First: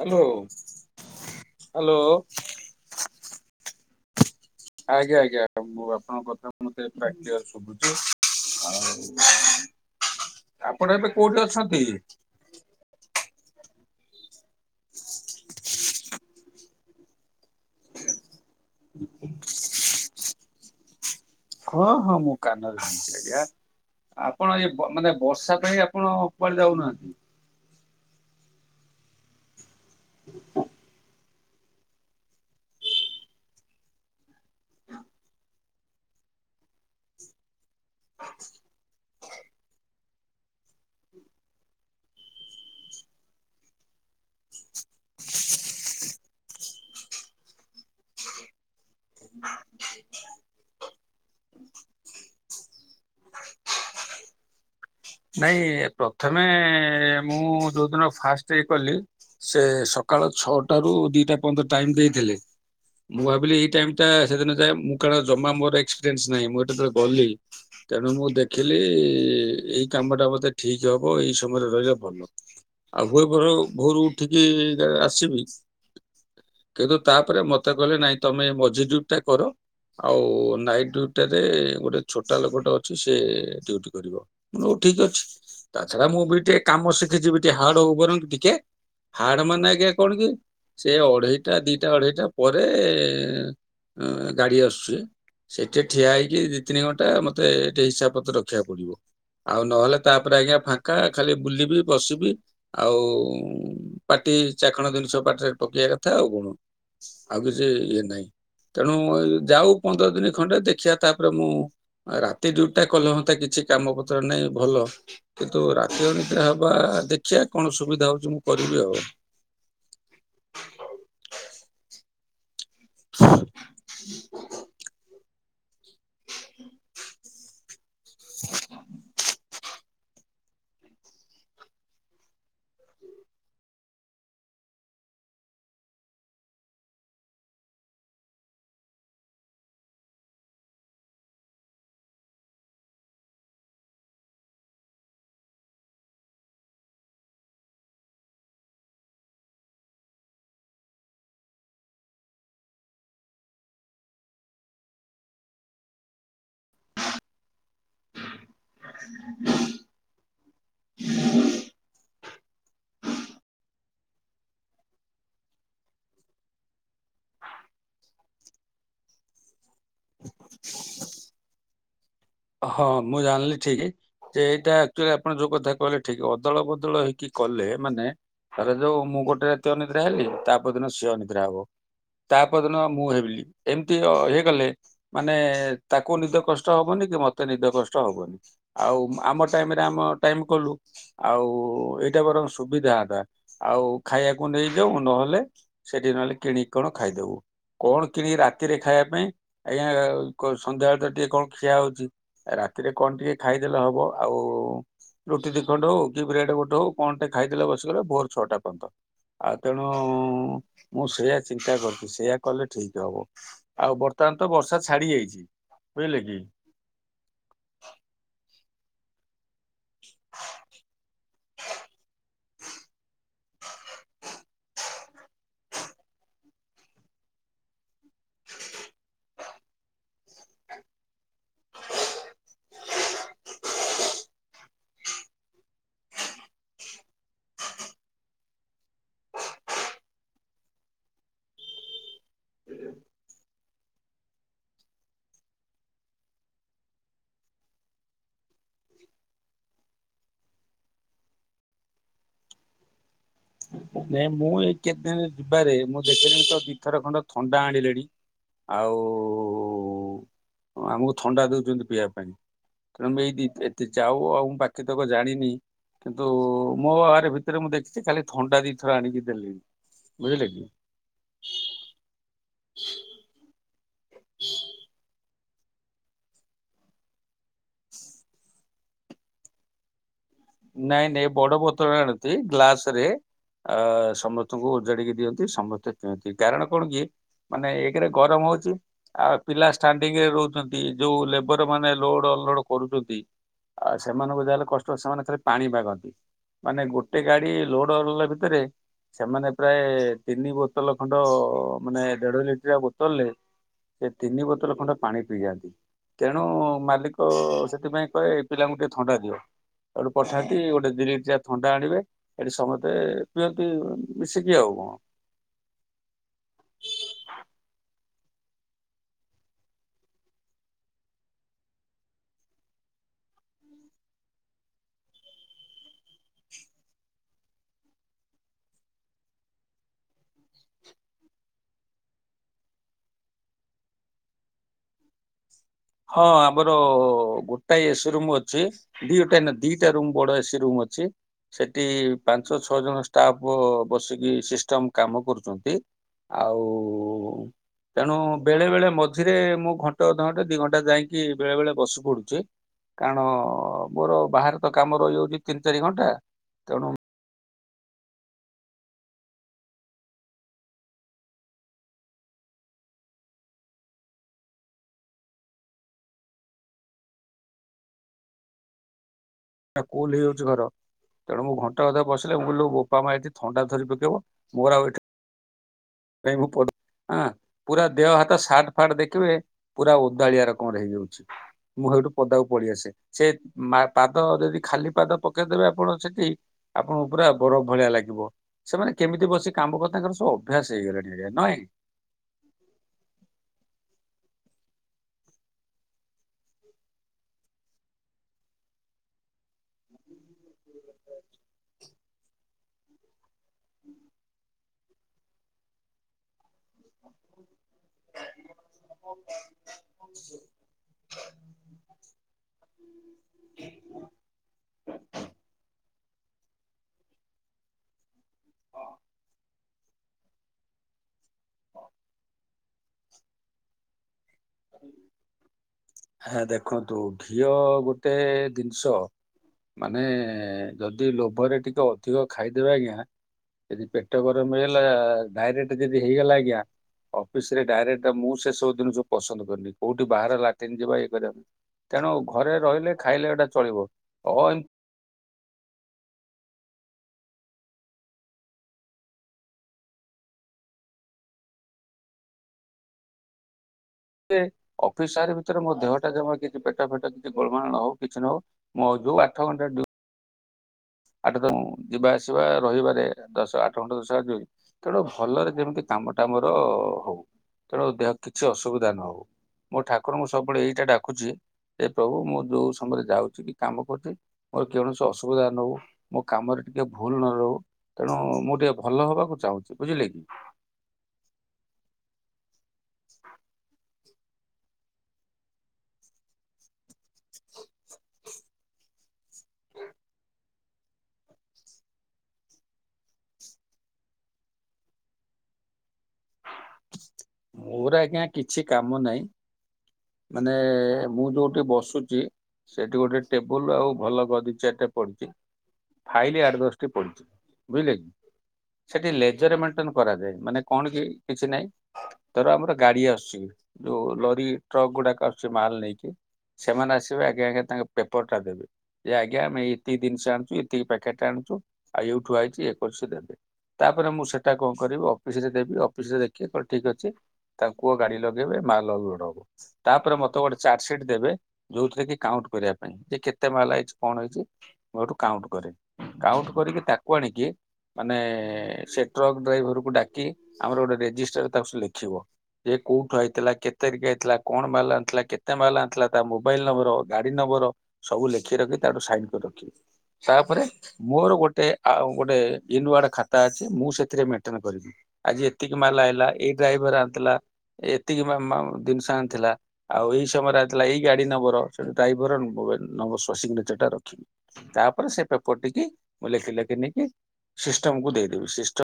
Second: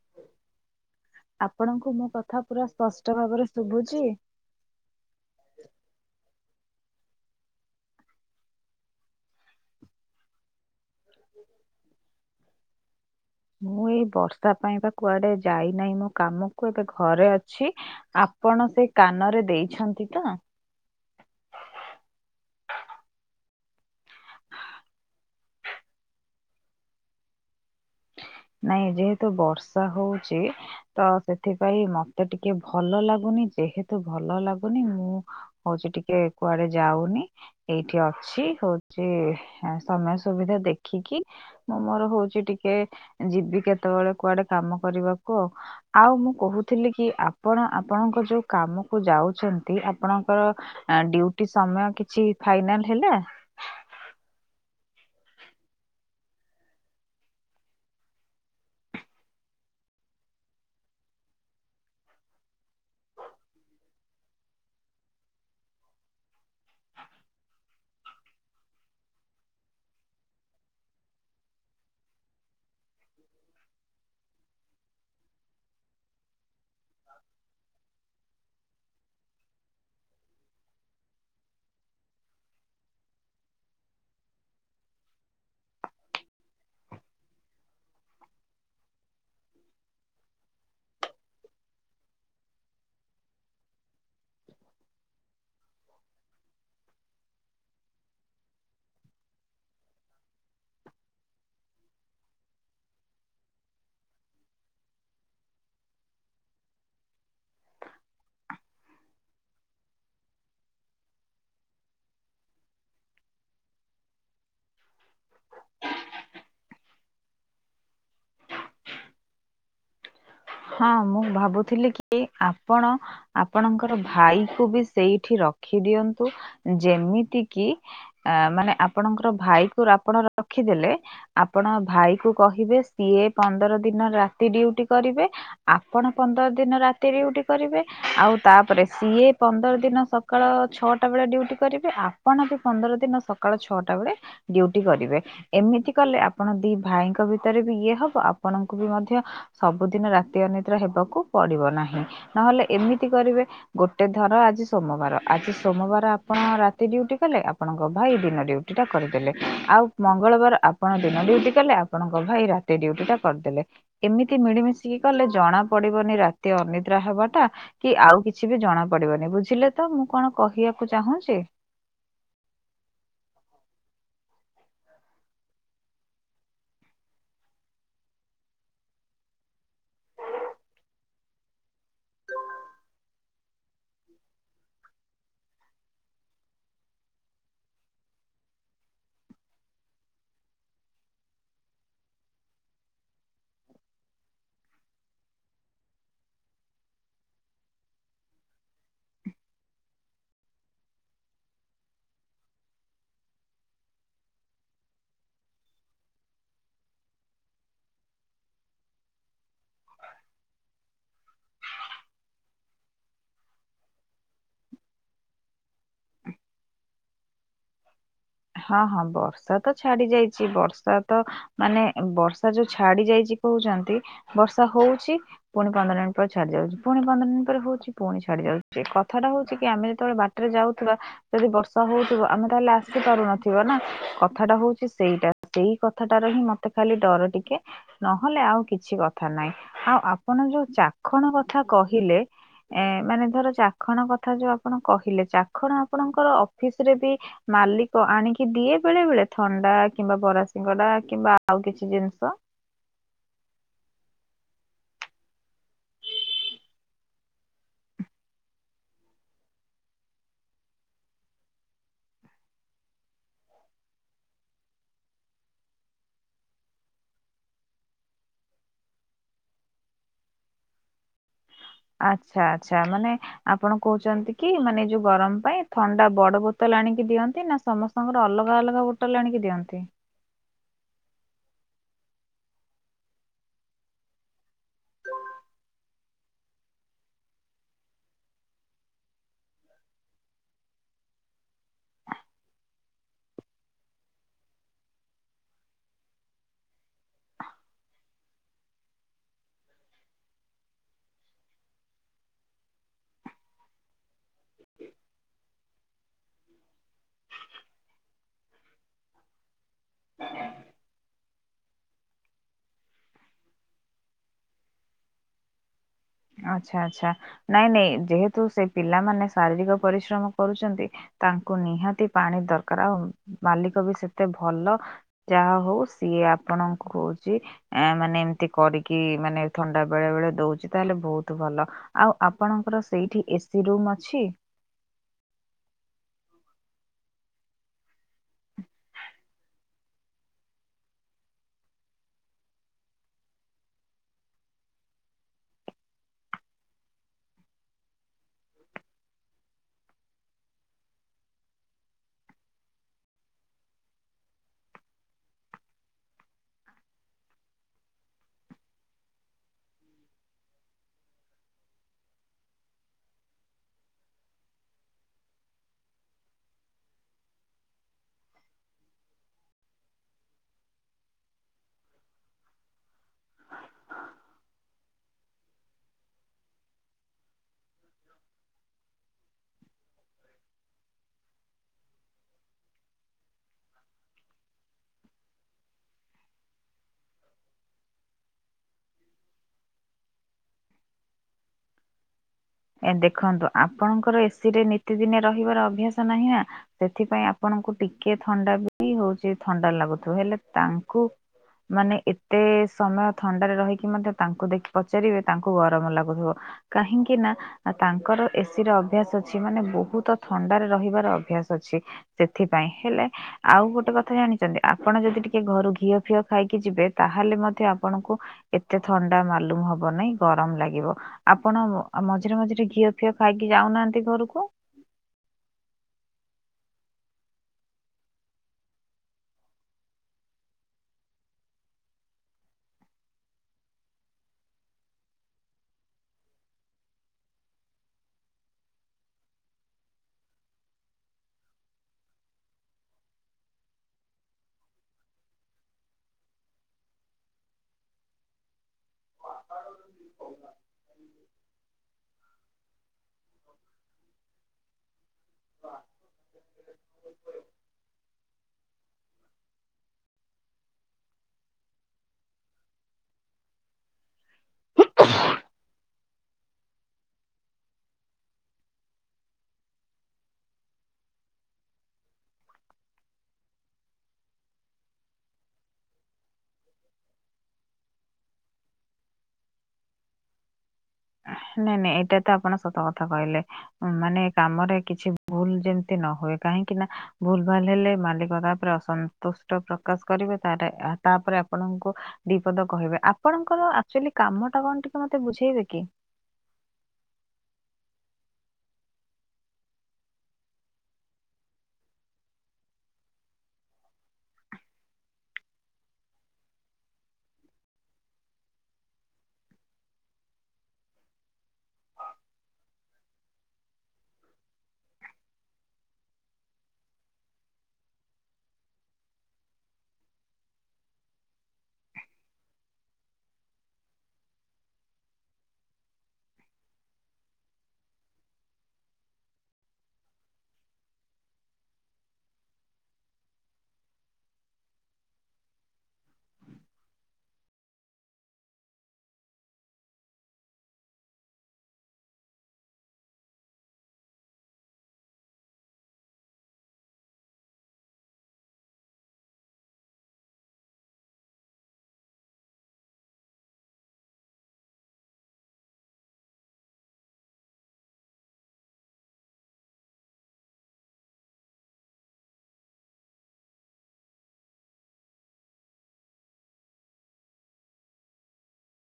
Hello. ଆପଣଙ୍କୁ ମୋ କଥା ପୁରା ସ୍ପଷ୍ଟ ଭାବରେ ଶୁଭୁଛି? ଆଜ୍ଞା ଆଜ୍ଞା ମୁଁ ଆପଣଙ୍କ କଥା ମତେ ପ୍ରାକ୍ ଶୁଧୁଛି ଆଉ [unintelligible] ଆପଣ ଏବେ କୋଉଠି ଅଛନ୍ତି? ମୁଁ ଏଇ ବର୍ଷା ପାଇଁ ବା କୁଆଡେ ଯାଇ ନାଇଁ ମୋ କାମକୁ ଏବେ ଘରେ ଅଛି ଆ ଆପଣ ସେ କାନରେ ଦେଇଛନ୍ତି ତ? ହଁ ହଁ ମୁଁ କାନରେ ଦେଇଛି ଆଜ୍ଞା। ଆପଣ ଏ ବ ମାନେ ବର୍ଷା ପାଇଁ ଆପଣ କୁଆଡ଼େ ଯାଉନାହାନ୍ତି? ନାଇଁ ଯେହେତୁ ବର୍ଷା ହଉଛି ତ ସେଥିପାଇଁ ମତେ ଟିକେ ଭଲ ଲାଗୁନି ଯେହେତୁ ଭଲ ଲାଗୁନି ମୁଁ ହଉଛି ଟିକେ କୁଆଡେ ଯାଉନି ଏଇଠି ଅଛି ହଉଛି ଏ ସମୟ ସୁବିଧା ଦେଖିକି ମୁଁ ମୋର ହଉଛି ଟି କେ ଯିବି କେତେବେଳେ କୁଆଡେ କାମ କରିବାକୁ ଆ ଆଉ ମୁଁ କହୁଥିଲି କି ଆପଣ ଆପଣଙ୍କ ଯୋଉ କାମକୁ ଯାଉଛନ୍ତି ଆପଣଙ୍କର ଏ ଡ୍ୟୁଟି ସମୟ କିଛି ଥାଏ ମ୍ୟାମ ହେଲା। ନାଇଁ ପ୍ରଥମେ ମୁଁ ଯୋଉଦିନ ଫାଷ୍ଟ କି କଲି। ସେ ସକାଳ ଛଅଟା ରୁ ଦିଟା ପନ୍ଦ ଟାଇମ ଦେଇଥିଲେ। ମୁଁ ଭାବିଲି ଏଇ ଟାଇମିଟା ସେଦିନ ଯାଏ ମୁଁ କାରଣ ଜମା ମୋର ଏକ୍ସପେନ୍ସ ନାହିଁ ମୁଁ ଏଟଳେ ଗଲି। ତେଣୁ ମୁଁ ଦେଖିଲି ଇଁ ଏଇ କାମଟା ମତେ ଠିକ ହବ ଏଇ ସମୟରେ ରହିବା ଭଲ। ଆଉ ବରଂ ଭୋରୁ ଉଠିକି ଆସିବି। [inaudible] କିନ୍ତୁ ତାପରେ ମତେ କହିଲେ ନାଇଁ ତମେ ମଝି ଡ୍ୟୁଟିଟା କର। ଆଉ ନାଇଟ୍ ଡ୍ୟୁଟିଟାରେ ଗୋଟେ ଛୋଟା ଲୋକଟ ଅଛି ସେ ଡ୍ୟୁଟି କରିବ। ହଉ ଠିକ ଅଛି ତା ଛଡା ମୁଁ ବି ଟିକେ କାମ ଶିଖିଯିବି ଟିକେ ହାର୍ଡ ହଉ ବରଂ ଟିକେ ହାର୍ଡ ମାନେ ଆଜ୍ଞା କଣ କି ସେ ଅଢେଇଟା ଦିଟା ଅଢେଇଟା ପରେ ଆ ଗାଡି ଆସୁଛି। ସେଠି ଠିଆ ହେଇକି ଦି ତିନି ଘଣ୍ଟା ମତେ ଟି ହିସାବ ପତ୍ର ରଖିବାକୁ ପଡିବ। ଆଉ ନହେଲେ ତାପରେ ଆଜ୍ଞା ଫାଙ୍କା ଖାଲି ବୁଲିବି ବସିବି ଆଉଁ ପାଟି ଚାଖଣ ଜିନିଷ ପାଠରେ ପକେଇବା କଥା ଆଉ କଣ ଆଉ କିଛି ଇଏ ନାହିଁ। ତେଣୁ ଯାଉ ପନ୍ଦର ଦିନ ଖଣ୍ଡେ ଦେଖିବା ତାପରେ ମୁଁ ରାତି ଡ୍ୟୁଟିଟା କଲେ ମତେ କିଛି କାମ ନାଇ ଭଲ କିନ୍ତୁ ରାତି ଅନିଦ୍ରା ହବା ଦେଖ ଖିଆ କଣ ସୁବିଧା ହଉଛି ମୁଁ କରିବି ଆଉ। ହଁ ମୁଁ ଭାବୁଥିଲି କି ଆ ଆପଣ ଆପଣଙ୍କର ଭାଇ କୁ ବି ସେଇଠି ର ରଖି ଦିଅନ୍ତୁ ଯେମିତି କିି ମାନେ ଆ ଆପଣଙ୍କର ଭାଇ କୁ ଆପଣ ରଖି ଦେଲେ ଆପଣ ଭାଇକୁ କହିବେ ସିଏ ପନ୍ଦର ଦିନ ରାତି ଡ୍ୟୁଟି କରିବେ ଆପଣ ପନ୍ଦର ଦିନ ରାତି ଡ୍ୟୁଟି କରିବେ ଆଉ ତାପରେ ସିଏ ପନ୍ଦର ଦିନ ସକ ସକାଳ ଛଅଟା ବେଳେ ଡ୍ୟୁଟି କରିବେ ଆପଣ ବି ପନ୍ଦର ଦିନ ସକାଳ ଛଅଟା ବେଳେ ଡ୍ୟୁଟି କରିବେ। ଏମିତି କଲେ ଆପଣ ଦି ଭାଇଙ୍କ ଭିତରେ ବି ଇଏ ହବ ଆପଣଙ୍କୁ ବି ମଧ୍ୟ ସବୁଦିନ ରା ତି ଅନିଦ୍ରା ହେବାକୁ ପଡିବ ନାହିଁ ନହେଲେ ଏମିତି କରିବେ ଗୋଟେ ଧର ଆଜି ସୋମବାର ଆଜି ସୋମବାର ଆପଣ ରାତି ଡ୍ୟୁଟି କଲେ ଆପଣଙ୍କ ଭାଇ ଦିନ ଡ୍ୟୁଟ ଟା କରିଦେଲେ ଆଉ ମଙ୍ଗଳବାର ଆପଣ ଦିନଟି ଡ୍ୟୁଟି କଲେ ଆପଣ ଙ୍କ ଭାଇ ରାତି ଡ୍ୟୁଟିଟା କରିଦେଲେ ଏମିତି ମିଳିମିଶିକି କଲେ ଜଣା ପଡିବନି ରାତି ଅନିଦ୍ରା ହେବାଟା କି ଆଉ କିଛି ବି ଜଣା ପଡିବନି ବୁଝିଲେ। ତ ମୁଁ କଣ କହିବାକୁ ଚାହୁଁଛି? ହଁ ମୁଁ ଜାଣିଲି ଠିକ ଯେ ଏଇଟା ଆକଚୁଆଲି ଆପଣ ଯୋଉ କଥା କହିଲେ ଠିକ ଅଦଳ ବଦଳ ହେଇକି କଲେ ମାନେ ଧରା ଯାଉ ମୁଁ ଗୋଟେ ରାତି ଅନିଦ୍ରା ହେଲି ତାପର ଦିନ ସିଏ ଅନିଦ୍ରା ହବ। ତାପଦିନ ମୁଁ ହେବି ଏମିତି ଅ ହେଇ ଗଲେ ମାନେ ତାକୁ ନିଦ କଷ୍ଟ ହବନି କି ମତ ତେ ନିଦ କଷ୍ଟ ହବନି ଆଉ ଆମ ଟାଇମରେ ଆମ ଟାଇମ କଲୁ ଆଉ ଏଇଟା ସୁବିଧା ହନ୍ତା ଆଉ ଖାଇବାକୁ ନେଇଯାଉ ନହେଲେ ସେଠି ନହେଲେ କିଣିକି କଣ ଖାଇଦବୁ। କଣ କିଣିକି ରାତିରେ ଖାଇବା ପାଇଁ ଆଜ୍ଞା କ ସନ୍ଧ୍ୟାବେଳେ ତ ଟିକେ କଣ ଖିଆ ହଉଛି। ରାତିରେ କଣ ଟିକେ ଖାଇଦେଲେ ହବ ଆଉ ରୁଟି ଦି ଖଣ୍ଡ ହଉ କି ବ୍ରେଡ ଗୋଟେ ହଉ କଣଟେ ଖାଇଦେଲେ ବସିଗଲେ ଭୋର ଛଟା ପର୍ଯ୍ୟନ୍ତ। ଆଉ ତେଣୁ ମୁଁ ସେଇଆ ଚିନ୍ତା କରୁଛି ସେଇୟା କଲେ। ଠିକ ହବ ଆଉ ବର୍ତ୍ତମାନ ତ ବର୍ଷା ଛାଡି ଯାଇଛି ବୁଝିଲେ କି? [unintelligible] ହଁ ହଁ ବର୍ଷା ତ ଛାଡି ଯାଇଛି ବର୍ଷା ତ ମାନେ ବର୍ଷା ଯୋଉ ଛାଡି ଯାଇଚି ହୋ ଯାଆନ୍ତି ବର୍ଷା ହଉଚି ପୁଣି ପନ୍ଦର ମିନିଟ ପରେ ଛାଡି ଯାଉଚି ପୁଣି ପନ୍ଦର ମିନିଟ ପରେ ହଉଚି ପୁଣି ଛାଡି ଯାଉଚି। କଥାଟା ହଉଚି କି ଆମେ ଯେତେବେଳେ ବାଟରେ ଯାଉଥିବା ଯଦି ବର୍ଷା ହଉଥିବ ଆମେ ତାହେଲେ ଆ ଆସିପାରୁନଥିବ ନା କଥାଟା ହଉଚି ସେଇଟା ସେଇ କଥାଟାର ହିଁ ମତେ ଖାଲି ଡର ଟିକେ। ନହେଲେ ଆଉ କିଛି କଥା ନାହିଁ ଆଉ ଆପଣ ଯୋଉ ଚାଖଣ କଥା କହିଲେ। ଏଁ ମାନେ ଧର ଚାକ ଚାଖଣ କଥା ଯୋଉ ଆପଣ କହିଲେ ଚାଖଣ ଆପଣଙ୍କର ଅଫିସ ରେ ବି ମାଲିକ ଆଣିକି ଦିଏ ବେଳେ ବେଳେ ଥଣ୍ଡା କିମ୍ବା ବରା ସିଙ୍ଗଡା କିମ୍ବା ଆଉ କିଛି ଜିନିଷ। [inaudible] ନାଇଁ ମୁଁ ଏଇ କେତେ ଦିନ ଯିବାରେ ମୁଁ ଦେଖିଲିଣି ତ ଦିଥର ଖଣ୍ଡେ ଥଣ୍ଡା ଆଣିଲେଣି। ଆଉ ଉ ଆମକୁ ଥଣ୍ଡା ଦଉଛନ୍ତି ପିଇବା ପାଇଁ। ତେଣୁ ମୁ ଏଇଦି ଏତେ ଯାଉ ଆଉ ମୁଁ ବାକିତକ ଜାଣିନି। କିନ୍ତୁ ମୋ ଆରେ ଭିତରେ ମୁଁ ଦେଖିଛି ଖାଲି ଥଣ୍ଡା ଦି ଦିଥର ଆଣିକି ଦେଲେଣି ବୁଝିଲେକି। ଆ୍ଛା ଆଛା ମାନେ ଆପଣ। କହୁଛନ୍ତି କି ମାନେ ଯୋଉ ଗରମ ପାଇଁ ଥଣ୍ଡା ବଡ ବୋତଲ ଆଣିକି ଦିଅନ୍ତି ନା ସମସ୍ତଙ୍କର ଅଲଗା ଅଲଗା ବୋଟଲ୍ ଆଣିକି ଦିଅନ୍ତି। ନାଇଁ ନାଇଁ ବଡ ବୋତର ଆଣତି ଗ୍ଲାସ୍ ରେ ଅ ସମସ୍ତଙ୍କୁ ଉଜାଡିକି ଦିଅନ୍ତି ସମସ୍ତେ ପିଅନ୍ତି କାରଣ କଣ କି। ମାନେ ଏକେରେ ଗରମ ହଉଚି ଆଉ ପିଲା ଷ୍ଟାଣ୍ଡିଙ୍ଗ୍ ରେ ରହୁଛନ୍ତି ଯୋଉ ଲେବର ମାନେ ଲୋଡ ଲୋଡ଼ କରୁଚନ୍ତି ଆଉ ସେମାନଙ୍କୁ ଯାହାେଲେ କଷ୍ଟ ସେମାନେ ଖାଲି ପାଣି ମାଗନ୍ତି। ମାନେ ଗୋଟେ ଗାଡି ଲୋଡଅଲୋଡ଼ ଭିତରେ ସେମାନେ ପ୍ରାୟେ ତିନି ବୋତଲ ଖଣ୍ଡ ମାନେ ଦେଢ ଲିଟରିଆ ବୋତଲରେ ସେ ତିନି ବୋତଲ ଖଣ୍ଡେ ପାଣି ପିଇଯାଆନ୍ତି। ତେଣୁ ମାଲିକ ସେଥିପାଇଁ କହେ ଏ ପିଲାଙ୍କୁ ଟିକେ ଥଣ୍ଡା ଦିଅ ହେଠୁ କରିଥାନ୍ତି ଗୋଟେ ଦି ଲିଟିରିଆ ଥଣ୍ଡା ଆଣିବେ ଏଠି ସମସ୍ତେ ପିଅନ୍ତି ମିଶିକି ଆଉ କଣ [unintelligible] ଆଚ୍ଛା ଆଚ୍ଛା ନାଇଁ ନାଇଁ ଯେହେତୁ ସେ ପିଲାମାନେ ଶାରୀରିକ ପରିଶ୍ରମ କରୁଚନ୍ତି। ତାଙ୍କୁ ନିହାତି ପାଣି ଦରକାର ଆଉ ମାଲିକ ବି ସେତେ ଭଲ ଯାହା ହଉ ସିଏ ସେ ଆପଣଙ୍କୁ ହଉଛି ମାନେ ଏମତି କରିକି ମାନେ ଥଣ୍ଡା ବେଳେ ବେଳେ ଦଉଚି। ତାହେଲେ ବହୁତ ଭଲ ଆଉ ଆପଣଙ୍କର ସେଇଠି ଏସି ରୁମ୍ ଅଛି? [inaudible] ହଁ ଆମର ଗୋଟାଏ ଏସି ରୁମ ଅଛି ଦିଟା ଦିଟା ରୁମ୍ ବଡ ଏସି ରୁମ୍ ଅଛି। ସେଠି ପାଞ୍ଚ ଛଅ ଜଣ ଷ୍ଟାଫ୍ ବସିକି ସିଷ୍ଟମ କାମ କରୁଚନ୍ତି। ଆଉ ତେଣୁ ବେଳେ ବେଳେ ମଝିରେ ମୁଁ ଘଣ୍ଟେ ଅଧଘଣ୍ଟେ ଦି ଘଣ୍ଟା ଟା ଯାଇକି ବେଳେ ବେଳେ ବସି ପଡୁଚେ। କାରଣ ମୋର ବାହାରେ ତ କାମ ରହିଯାଉଚି ତିନି ଚାରି ଘଣ୍ଟା ତେଣୁ ସେଟା କୂଲ ହେଇଯାଉଚି ଘର। ତେଣୁ ମୁଁ ଘଣ୍ଟେ ଅଧେ ଵଶିଲେ ଉଁ ଲୋ ବୋପା ମା ଏଠି ଥଣ୍ଡା ଥରି ପକେଇବ ମୋର ଆଉ ଏଠି ନାଇଁ ମୁଁ ପଦା ଆଁ ପୁରା ଦେହ ହାତ ସାଟ୍ ଫାଟ୍ ଦେଖିବେ ପୁରା ଓଦାଳିଆ ରକମର ହେଇଯାଉଛି ମୁଁ ହେଠୁ ପଦାକୁ ପଳେଇ ଆସେ ସେ ପାଦ ଯଦି ଖାଲି ପାଦ ପକେଇଦେବେ ଆପଣ ସେଠି ଆପ ପୁରା ବରଫ ଭଳିଆ ଲାଗିବ ସେମାନେ କେମିତି ବସି କାମ କରି ତାଙ୍କର ସବୁ ଅଭ୍ୟାସ ହେଇଗଲାଣି ହେଇଗଲାଣି ନୁହେଁ ଏ ଦେଖନ୍ତୁ ଆପଣଙ୍କର ଏ ଏସିରେ ନିତିଦିନିଆ ରହିବାର ଅଭ୍ୟାସ ନାହିଁ ନା ସେଥିପାଇଁ ଆପଣଙ୍କୁ ଟିକେ ଥଣ୍ଡା ବି ହଉଚି ଥଣ୍ଡା ଲାଗୁଥିବ ହେଲେ ତାଙ୍କୁ ମାନେ ଏତେ ସମୟ ଥଣ୍ଡାରେ ରହିକି ମଧ୍ୟ ତାଙ୍କୁ ଦେଖି ପଚାରିବେ ତାଙ୍କୁ ଗରମ ଲାଗୁଥିବ। କାହିଁ କି ନା ତାଙ୍କର ଏସି ର ଅଭ୍ୟାସ ଅଛି ମାନେ ବହୁତ ଥଣ୍ଡାରେ ରହିବାର ଅଭ୍ୟାସ ଅଛି। ସେଥିପାଇଁ ହେଲେ ଆଉ ଗୋଟେ କଥା ଜାଣିଛନ୍ତି ଆପଣ ଯଦି ଟିକେ ଘରୁ ଘିଅ ଘିଅ ଖାଇକି ଯିବେ ତାହେଲେ ମଧ୍ୟ ଆପଣଙ୍କୁ ଏତେ ଥଣ୍ଡା ମାଲୁମ ହବ ବନାଇଁ ଗରମ ଲାଗିବ ଆପଣ ମଝିରେ ମଝିରେ ଘିଅ ଫିଅ ଖାଇକି ଯାଉନାହାନ୍ତି ଘରକୁ [unintelligible] ହେ ଦେଖନ୍ତୁ ଘିଅ ଗୋଟେ ଜିନିଷ ମାନେ ଯଦି ଲୋଭରେ ଟିକେ ଅଧିକ ଖାଇଦେବେ ଆଜ୍ଞା। ଯଦି ପେଟ ଗରମ ହେଇଗଲା ଡାଇରେକ୍ଟ ଯଦି ହେଇଗଲା ଆଜ୍ଞା। ଅଫିସ ରେ ଡାଇରେକ୍ଟ ମୁଁ ସେ ସବୁ ଜିନିଷବ ପସନ୍ଦ କରିନି କୋଉଠି ବାହାରେ ଲାଟିନ୍ ଯିବା ଇଏ କରିବା। ତେଣୁ ଘରେ ରହିଲେ ଖାଇଲେ ଏଇଟା ଚଳିବ ଅ [inaudible] ଫେ ଅଫିସ ସାର୍ ଭିତରେ ମୋ ଦେହଟା ଜମା କିଛି ପେଟ ଫେଟ କିଛି ଗୋଳମାଳ ନ ହଉ କିଛି ନ ହଉ ମଉ ଯଉ ଆଠ ଘଣ୍ଟା ଦ ଆଠ ତମ ଯିବା ଆସିବା ରହିବାରେ ଦଶ ଆଠ ଘଣ୍ଟା ଦଶ ତେଣୁ ଭଲରେ ଯେମିତି କାମ ଟା ମୋର ହଉ ତେଣୁ ଦେହ କିଛି ଅସୁବିଧା ନ ହଉ। ମୋ ଠାକୁରଙ୍କୁ ସବୁବେଳେ ଏଇଟା ଡାକୁଛି। ଏ ପ୍ରଭୁ ମୁଁ ଯୋଉ ସମୟରେ ଯାଉଛି କି କାମ କରୁଛି, ମୋର କୌଣସି ଅସୁବିଧା ନ ହଉ। ମୋ କାମରେ ଟିକେ ଭୁଲ ନ ରହୁ ତେଣୁ ମୁଁ ଟିକେ ଭଲ ହବାକୁ ଚାହୁଁଛି ବୁଝିଲେ କି ନାଇଁ ନାଇଁ ଏଇଟା ତ ଆପଣ ସତ କଥା କହିଲେ ମାନେ କାମରେ କିଛି ଭୁଲ ଯେମତି ନ ହୁଏ, କାହିଁକି ନା ଭୁଲ ଭାଲ ହେଲେ ମାଲିକ ତାପରେ ଅସନ୍ତ ପ୍ରକାଶ କରିବେ ତାପରେ ଆପଣଙ୍କୁ ଦିପଦ କହିବେ ଆପଣଙ୍କର ଏକ୍ଟୁଲି କାମ ତମ ଟା କଣ ଟିକେ ମତେ ବୁଝେଇବେ କି ମୋର ଆଜ୍ଞା କିଛି କାମ ନାହିଁ। ମାନେ ମୁଁ ଯୋଉଠି ବସୁଛି ସେଠି ଗୋଟେ ଟେବୁଲ ଆଉ ଭଲ ଗଦି ଚେୟାର ଟିଏ ପଡିଛି। ଫାଇଲି ଆଠ ଦଶଟି ପଡିଛି ବୁଝିଲେ କି ସେଠି ଲେଜର ମେଣ୍ଟେନ କରାଯାଏ ମାନେ କଣ କି କିଛି ନାହିଁ ଧର ଆମର ଗାଡି ଆସୁଛି ଯୋଉ ଲରି ଟ୍ରକ୍ ଗୁଡାକ ଆସୁଛି ମାଲ ନେଇକି। ସେମାନେ ଆସିବେ ଆଗେ ଆଗେ ତାଙ୍କ ପେପର ଟା ଦେବେ ଯେ ଆଜ୍ଞା ଆମେ ଏତିକି ଜିନିଷ ଆଣିଛୁ ଏତିକି ପ୍ୟାକେଟ୍ ଆଣିଛୁ। ଆଉ ଏଇଠୁ ଆଇଛି ଏ କରିଛୁ ତାପରେ ମୁଁ ସେଟା କଣ କରିବି ଅଫିସ ରେ ଦେବି ଅଫିସ ରେ ଦେଖିବି କହିଲ ଠିକ ଅଛି। ତା କୁଅ ଗାଡି ଲଗେଇବେ ମାଲ ଆଲୋଡ ହବ। ତାପରେ ମତେ ଗୋଟେ ଚାର୍ଜ ସଟ ଦେବେ ଯୋଉଥିରେ କି କାଉଣ୍ଟ କରିବା ପାଇଁ ଯେ କେତେ ମାଲା ହେଇଛି କଣ ହେଇଛି। ମୁଁ ଏଠୁ କାଉଣ୍ଟ କରେ କାଉଣ୍ଟ କରିକି ତାକୁ ଆଣିକି ମାନେ ସେ ଟ୍ରକ୍ ଡ୍ରାଇଭରକୁ ଡାକି ଆମର ଗୋଟେ ରେଜିଷ୍ଟର ତାକୁ ସେ ଲେଖିବ। କୋଉଠୁ ଆଇଥିଲା କେତେ ତାରିଖି ଆଇଥିଲା। କଣ ମାଲ ଆଣିଥିଲା କେତେ ମାଲ ଆଣିଥିଲା ତା ମୋବାଇଲ ନମ୍ବର ଗାଡି ନମ୍ବର ସବୁ ଲେଖି ରଖି ତାଠୁ ସାଇନ୍ କରି [unintelligible] ତାପରେ ମୋର ଗୋଟେ ଗୋଟେ ଇନୁଆଡ ଖାତା ଅଛି, ମୁଁ ସେଥିରେ ମେଣ୍ଟେନ କରିବି। ଆଜି ଏତିକି ମାଲା ହେଇଲା ଏଇ ଡ୍ରାଇଭର ଆଣିଥିଲା ଏତିକି ଜିନିଷ ଆ ଥିଲା ଆଉ ଏଇ ସମୟରେ ଆଇଥିଲା ଏଇ ଗାଡି ନମ୍ବର ସେଠୁ ଡ୍ରାଇଭର ସିଗ୍ନେଚରଟା ରଖିବି ତାପରେ ସେ ପେପରଟିକି ମୁଁ ଲେଖି ଲେଖି ନେଇକି ସିଷ୍ଟମକୁ ଦେଇଦେବି ସିଷ୍ଟମ